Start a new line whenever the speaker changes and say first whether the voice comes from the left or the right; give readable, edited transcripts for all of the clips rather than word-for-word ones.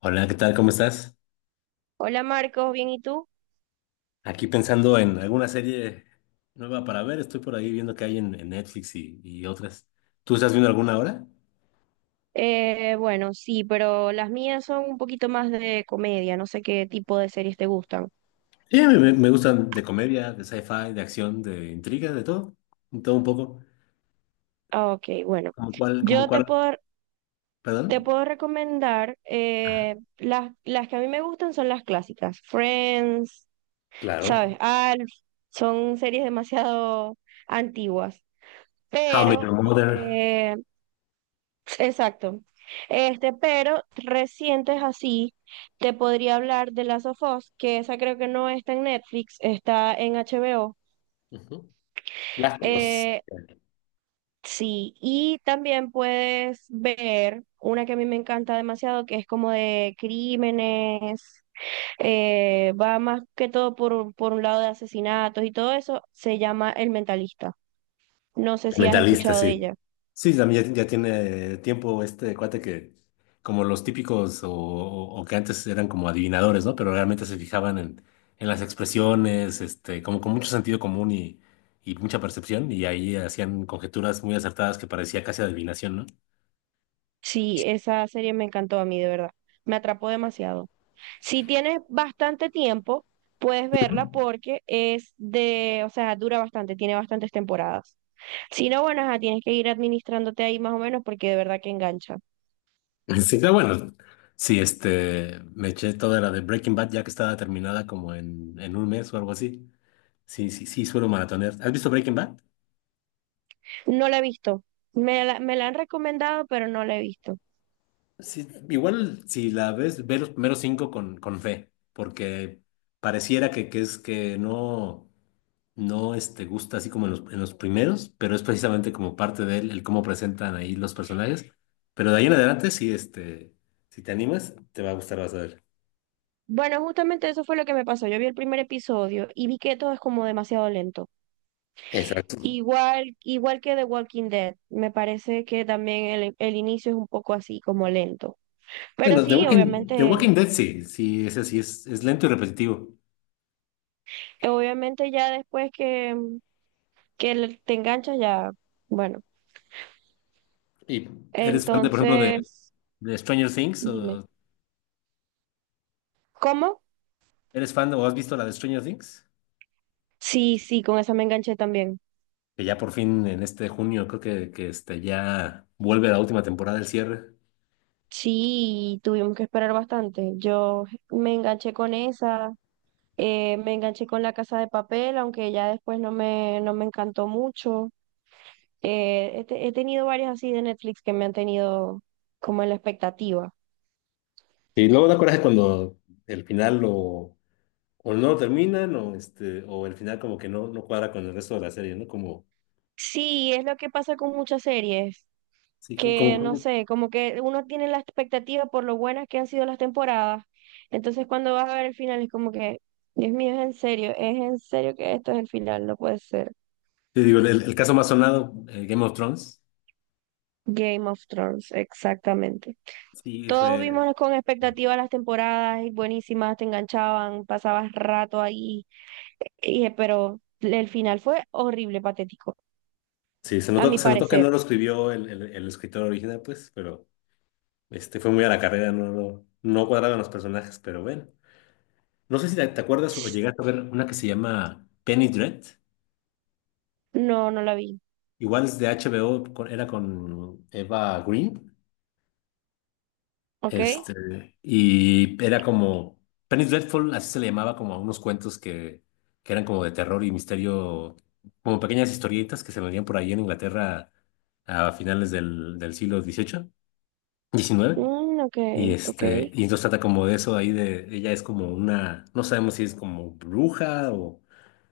left: Hola, ¿qué tal? ¿Cómo estás?
right: Hola Marcos, ¿bien y tú?
left: Aquí pensando en alguna serie nueva para ver. Estoy por ahí viendo que hay en Netflix y otras. ¿Tú estás viendo alguna ahora?
right: Bueno, sí, pero las mías son un poquito más de comedia, no sé qué tipo de series te gustan.
left: Sí, me gustan de comedia, de sci-fi, de acción, de intriga, de todo. De todo un poco.
right: Ah, ok, bueno,
left: ¿Como cuál? ¿Como
right: yo te
left: cuál?
right: puedo, te
left: ¿Perdón?
right: puedo recomendar,
left: Ajá,
right: las que a mí me gustan son las clásicas, Friends, ¿sabes?
left: claro.
right: Alf, son series demasiado antiguas,
left: How I Met
right: pero
left: Your Mother.
right: eh, exacto. Este, pero recientes así, te podría hablar de Last of Us, que esa creo que no está en Netflix, está en HBO.
left: Ujú. Las conozco.
right: Eh, sí, y también puedes ver una que a mí me encanta demasiado, que es como de crímenes, va más que todo por un lado de asesinatos y todo eso, se llama El Mentalista. No sé si has
left: Mentalista,
right: escuchado de
left: sí.
right: ella.
left: Sí, también ya, ya tiene tiempo este cuate que, como los típicos o que antes eran como adivinadores, ¿no? Pero realmente se fijaban en las expresiones, este, como con mucho sentido común y mucha percepción, y ahí hacían conjeturas muy acertadas que parecía casi adivinación, ¿no?
right: Sí, esa serie me encantó a mí, de verdad. Me atrapó demasiado. Si tienes bastante tiempo, puedes verla porque es de, o sea, dura bastante, tiene bastantes temporadas. Si no, bueno, ajá, tienes que ir administrándote ahí más o menos porque de verdad que engancha.
left: Sí, pero bueno, sí, este, me eché toda la de Breaking Bad ya que estaba terminada como en un mes o algo así. Sí, sí, sí, suelo maratonear. ¿Has visto Breaking Bad?
right: No la he visto. Me la han recomendado, pero no la he visto.
left: Sí, igual si la ves, ve los primeros cinco con fe, porque pareciera que es que no este, gusta así como en los primeros, pero es precisamente como parte de él, el cómo presentan ahí los personajes. Pero de ahí en adelante, sí, este, si te animas, te va a gustar, vas a ver.
right: Bueno, justamente eso fue lo que me pasó. Yo vi el primer episodio y vi que todo es como demasiado lento.
left: Exacto.
right: Igual, igual que The Walking Dead, me parece que también el inicio es un poco así, como lento. Pero
left: Bueno, The
right: sí,
left: Walking, The
right: obviamente,
left: Walking Dead sí, sí, ese sí es lento y repetitivo.
right: obviamente ya después que le- te enganchas ya, bueno.
left: ¿Y eres fan de, por ejemplo, de,
right: Entonces,
left: de Stranger Things?
right: dime,
left: ¿O
right: ¿cómo?
left: eres fan o has visto la de Stranger Things?
right: Sí, sí, con esa me enganché también.
left: Que ya por fin en este junio creo que este, ya vuelve la última temporada del cierre.
right: Sí, tuvimos que esperar bastante. Yo me enganché con esa, me enganché con La Casa de Papel, aunque ya después no me encantó mucho. He tenido varias así de Netflix que me han tenido como en la expectativa.
left: Y luego da coraje cuando el final o no lo terminan o, este, o el final como que no cuadra con el resto de la serie, ¿no?
right: Sí, es lo que pasa con muchas series,
left: Sí, como,
right: que no
left: como-
right: sé, como que uno tiene la expectativa por lo buenas que han sido las temporadas. Entonces cuando vas a ver el final es como que, Dios mío, es en serio que esto es el final, no puede ser.
left: te digo, el caso más sonado, Game of Thrones,
right: Game of Thrones, exactamente.
left: sí,
right: Todos
left: fue,
right: vimos con expectativa las temporadas y buenísimas, te enganchaban, pasabas rato ahí, pero el final fue horrible, patético,
left: sí,
right: a mi
left: se notó que
right: parecer.
left: no lo escribió el escritor original, pues, pero este, fue muy a la carrera, no, no, no cuadraban los personajes, pero bueno. No sé si te acuerdas o llegaste a ver una que se llama Penny Dread.
right: No, no la vi.
left: Igual es de HBO, era con Eva Green,
right: ¿Ok?
left: este, y era como, Penny Dreadful, así se le llamaba como a unos cuentos que eran como de terror y misterio, como pequeñas historietas que se vendían por ahí en Inglaterra a finales del siglo XVIII XIX
right: Mm, ok,
left: y
right: ok.
left: este, y entonces trata como de eso ahí de, ella es como una, no sabemos si es como bruja o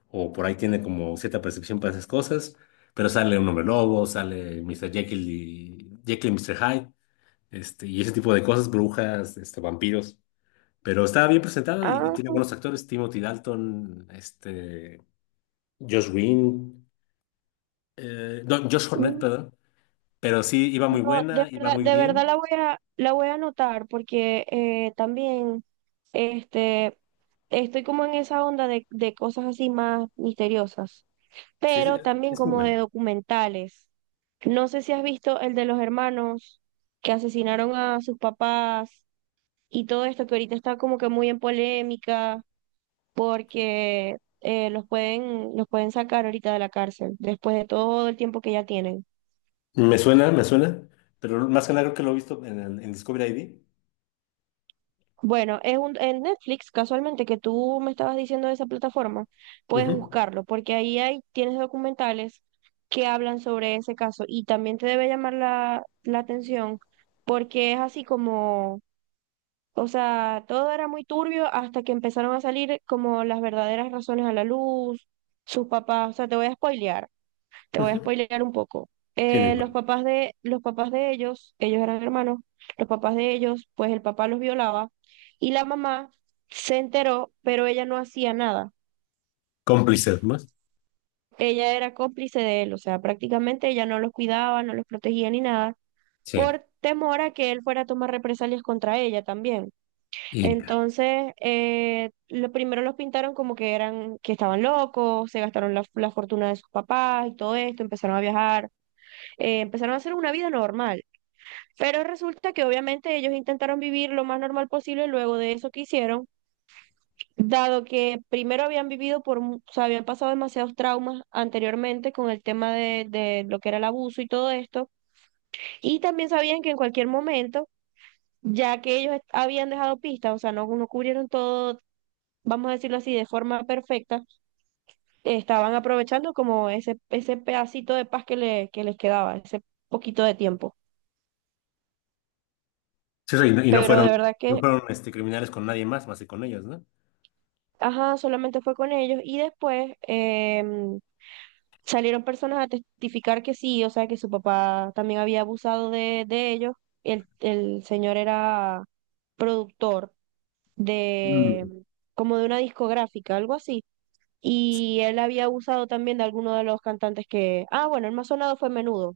left: por ahí tiene como cierta percepción para esas cosas, pero sale un hombre lobo, sale mister Jekyll y Mr. Hyde, este, y ese tipo de cosas, brujas, este, vampiros. Pero estaba bien presentado y
right: Ah,
left: tiene buenos actores, Timothy Dalton, este, Josh Green, no, Josh Hornet,
right: mm,
left: perdón. Pero sí, iba
right: no,
left: muy
right: de
left: buena, iba
right: verdad,
left: muy bien.
right: la voy a anotar porque también este, estoy como en esa onda de cosas así más misteriosas,
left: Sí, es,
right: pero también
left: es muy
right: como
left: buena.
right: de documentales. No sé si has visto el de los hermanos que asesinaron a sus papás y todo esto que ahorita está como que muy en polémica, porque los pueden sacar ahorita de la cárcel, después de todo el tiempo que ya tienen.
left: Me suena, pero más que nada creo que lo he visto en, en Discovery ID.
right: Bueno, en Netflix, casualmente, que tú me estabas diciendo de esa plataforma, puedes
left: Ujú,
right: buscarlo, porque tienes documentales que hablan sobre ese caso y también te debe llamar la atención, porque es así como, o sea, todo era muy turbio hasta que empezaron a salir como las verdaderas razones a la luz, sus papás, o sea, te voy a spoilear. Te voy a
left: ujú.
right: spoilear un poco.
left: Tiene bueno.
right: Los papás de ellos, ellos eran hermanos, los papás de ellos, pues el papá los violaba y la mamá se enteró, pero ella no hacía nada.
left: Cómplices más.
right: Ella era cómplice de él, o sea, prácticamente ella no los cuidaba, no los protegía ni nada,
left: Sí.
right: por temor a que él fuera a tomar represalias contra ella también.
left: Y
right: Entonces, lo primero los pintaron como que eran, que estaban locos, se gastaron la fortuna de sus papás y todo esto, empezaron a viajar, empezaron a hacer una vida normal. Pero resulta que obviamente ellos intentaron vivir lo más normal posible luego de eso que hicieron, dado que primero habían vivido por, mu- o sea, habían pasado demasiados traumas anteriormente con el tema de lo que era el abuso y todo esto, y también sabían que en cualquier momento, ya que ellos habían dejado pistas, o sea, no cubrieron todo, vamos a decirlo así, de forma perfecta, estaban aprovechando como ese pedacito de paz que les quedaba, ese poquito de tiempo.
left: Sí, y no
right: Pero de
left: fueron,
right: verdad
left: no
right: que
left: fueron este, criminales con nadie más, que con ellos, ¿no?
right: ajá, solamente fue con ellos y después salieron personas a testificar que sí, o sea, que su papá también había abusado de ellos. El señor era productor de,
left: Mm.
right: como de una discográfica, algo así. Y él había abusado también de alguno de los cantantes que, ah, bueno, el más sonado fue Menudo,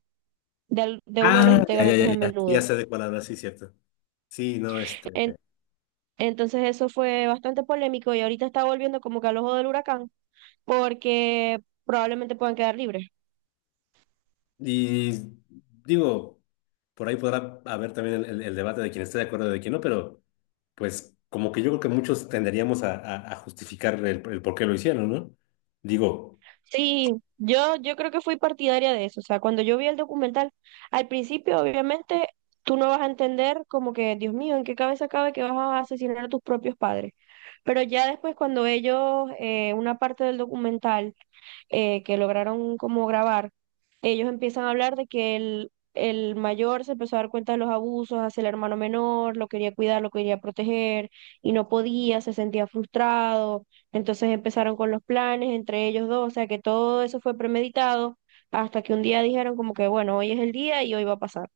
right: de uno de los
left: Ah, ya, ya,
right: integrantes
left: ya,
right: de
left: ya. Sí, ya
right: Menudo.
left: sé de cuál hablas, sí, cierto. Sí, no, este.
right: En- entonces eso fue bastante polémico y ahorita está volviendo como que al ojo del huracán porque probablemente puedan quedar libres.
left: Y digo, por ahí podrá haber también el, el debate de quién esté de acuerdo y de quién no, pero pues como que yo creo que muchos tenderíamos a, a justificar el por qué lo hicieron, ¿no? Digo,
right: Sí, yo creo que fui partidaria de eso. O sea, cuando yo vi el documental, al principio, obviamente, tú no vas a entender como que, Dios mío, ¿en qué cabeza cabe que vas a asesinar a tus propios padres? Pero ya después, cuando ellos, una parte del documental que lograron como grabar, ellos empiezan a hablar de que el mayor se empezó a dar cuenta de los abusos hacia el hermano menor, lo quería cuidar, lo quería proteger y no podía, se sentía frustrado, entonces empezaron con los planes entre ellos dos, o sea que todo eso fue premeditado hasta que un día dijeron como que bueno, hoy es el día y hoy va a pasar.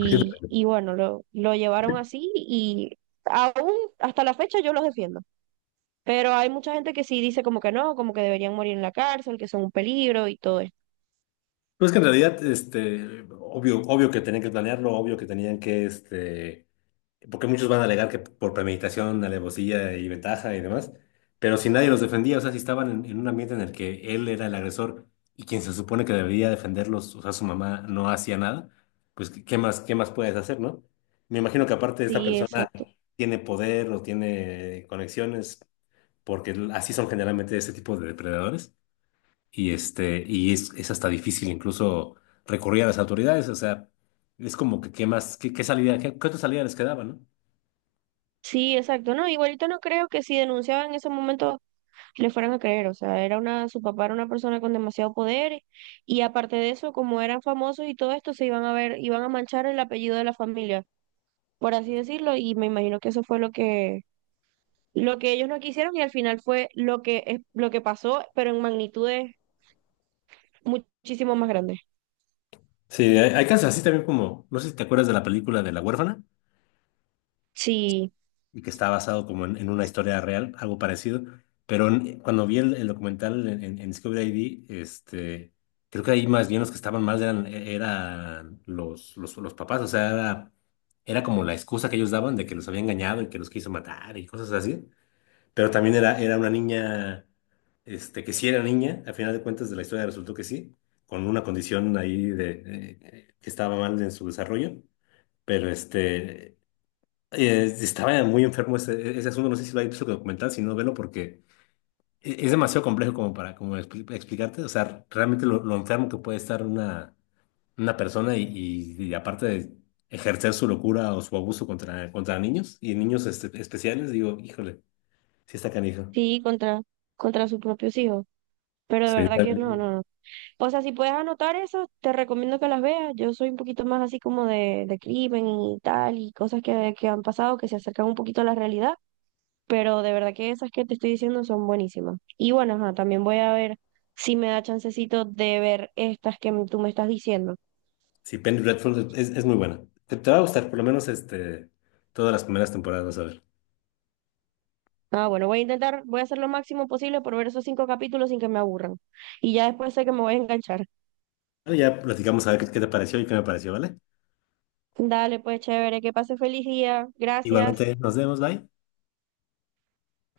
left: pues
right: Y bueno, lo llevaron así y aún hasta la fecha yo los defiendo. Pero hay mucha gente que sí dice como que no, como que deberían morir en la cárcel, que son un peligro y todo esto.
left: pues que en realidad, este, obvio, obvio que tenían que planearlo, obvio que tenían que, este. Porque muchos van a alegar que por premeditación, alevosía y ventaja y demás, pero si nadie los defendía, o sea, si estaban en un ambiente en el que él era el agresor y quien se supone que debería defenderlos, o sea, su mamá no hacía nada, pues, ¿qué más, qué más puedes hacer? ¿No? Me imagino que aparte esta
right: Sí,
left: persona
right: exacto.
left: tiene poder o tiene conexiones, porque así son generalmente ese tipo de depredadores, y este, y es hasta difícil incluso recurrir a las autoridades, o sea, es como que qué más, qué salida, qué otra salida les quedaba, ¿no?
right: Sí, exacto. No, igualito no creo que si denunciaban en ese momento le fueran a creer. O sea, era una, su papá era una persona con demasiado poder y aparte de eso, como eran famosos y todo esto, se iban a ver, iban a manchar el apellido de la familia, por así decirlo. Y me imagino que eso fue lo que ellos no quisieron y al final fue lo que, es- lo que pasó, pero en magnitudes muchísimo más grandes.
left: Sí, hay casos así también como, no sé si te acuerdas de la película de La Huérfana,
right: Sí.
left: y que está basado como en una historia real, algo parecido, pero cuando vi el documental en Discovery ID, este, creo que ahí más bien los que estaban mal eran los papás, o sea, era como la excusa que ellos daban de que los había engañado y que los quiso matar y cosas así, pero también era una niña, este, que sí era niña, al final de cuentas de la historia resultó que sí, con una condición ahí de, que estaba mal en su desarrollo. Pero este, estaba muy enfermo ese, asunto, no sé si lo hay visto que documental, si no, velo porque es demasiado complejo como para como explicarte, o sea, realmente lo enfermo que puede estar una persona y aparte de ejercer su locura o su abuso contra niños y niños este, especiales, digo, híjole, sí está canijo.
right: Sí, contra, contra sus propios hijos. Pero de
left: Sí,
right: verdad
left: está
right: que no,
left: bien.
right: no, no. O sea, si puedes anotar eso, te recomiendo que las veas. Yo soy un poquito más así como de crimen y tal, y cosas que han pasado que se acercan un poquito a la realidad. Pero de verdad que esas que te estoy diciendo son buenísimas. Y bueno, ajá, también voy a ver si me da chancecito de ver estas que tú me estás diciendo.
left: Sí, Penny Dreadful es muy buena. Te va a gustar, por lo menos este, todas las primeras temporadas, vas a ver.
right: Ah, bueno, voy a intentar, voy a hacer lo máximo posible por ver esos cinco capítulos sin que me aburran. Y ya después sé que me voy a enganchar.
left: Bueno, ya platicamos a ver qué, te pareció y qué me pareció, ¿vale?
right: Dale, pues chévere, que pase feliz día. Gracias.
left: Igualmente, nos vemos, bye.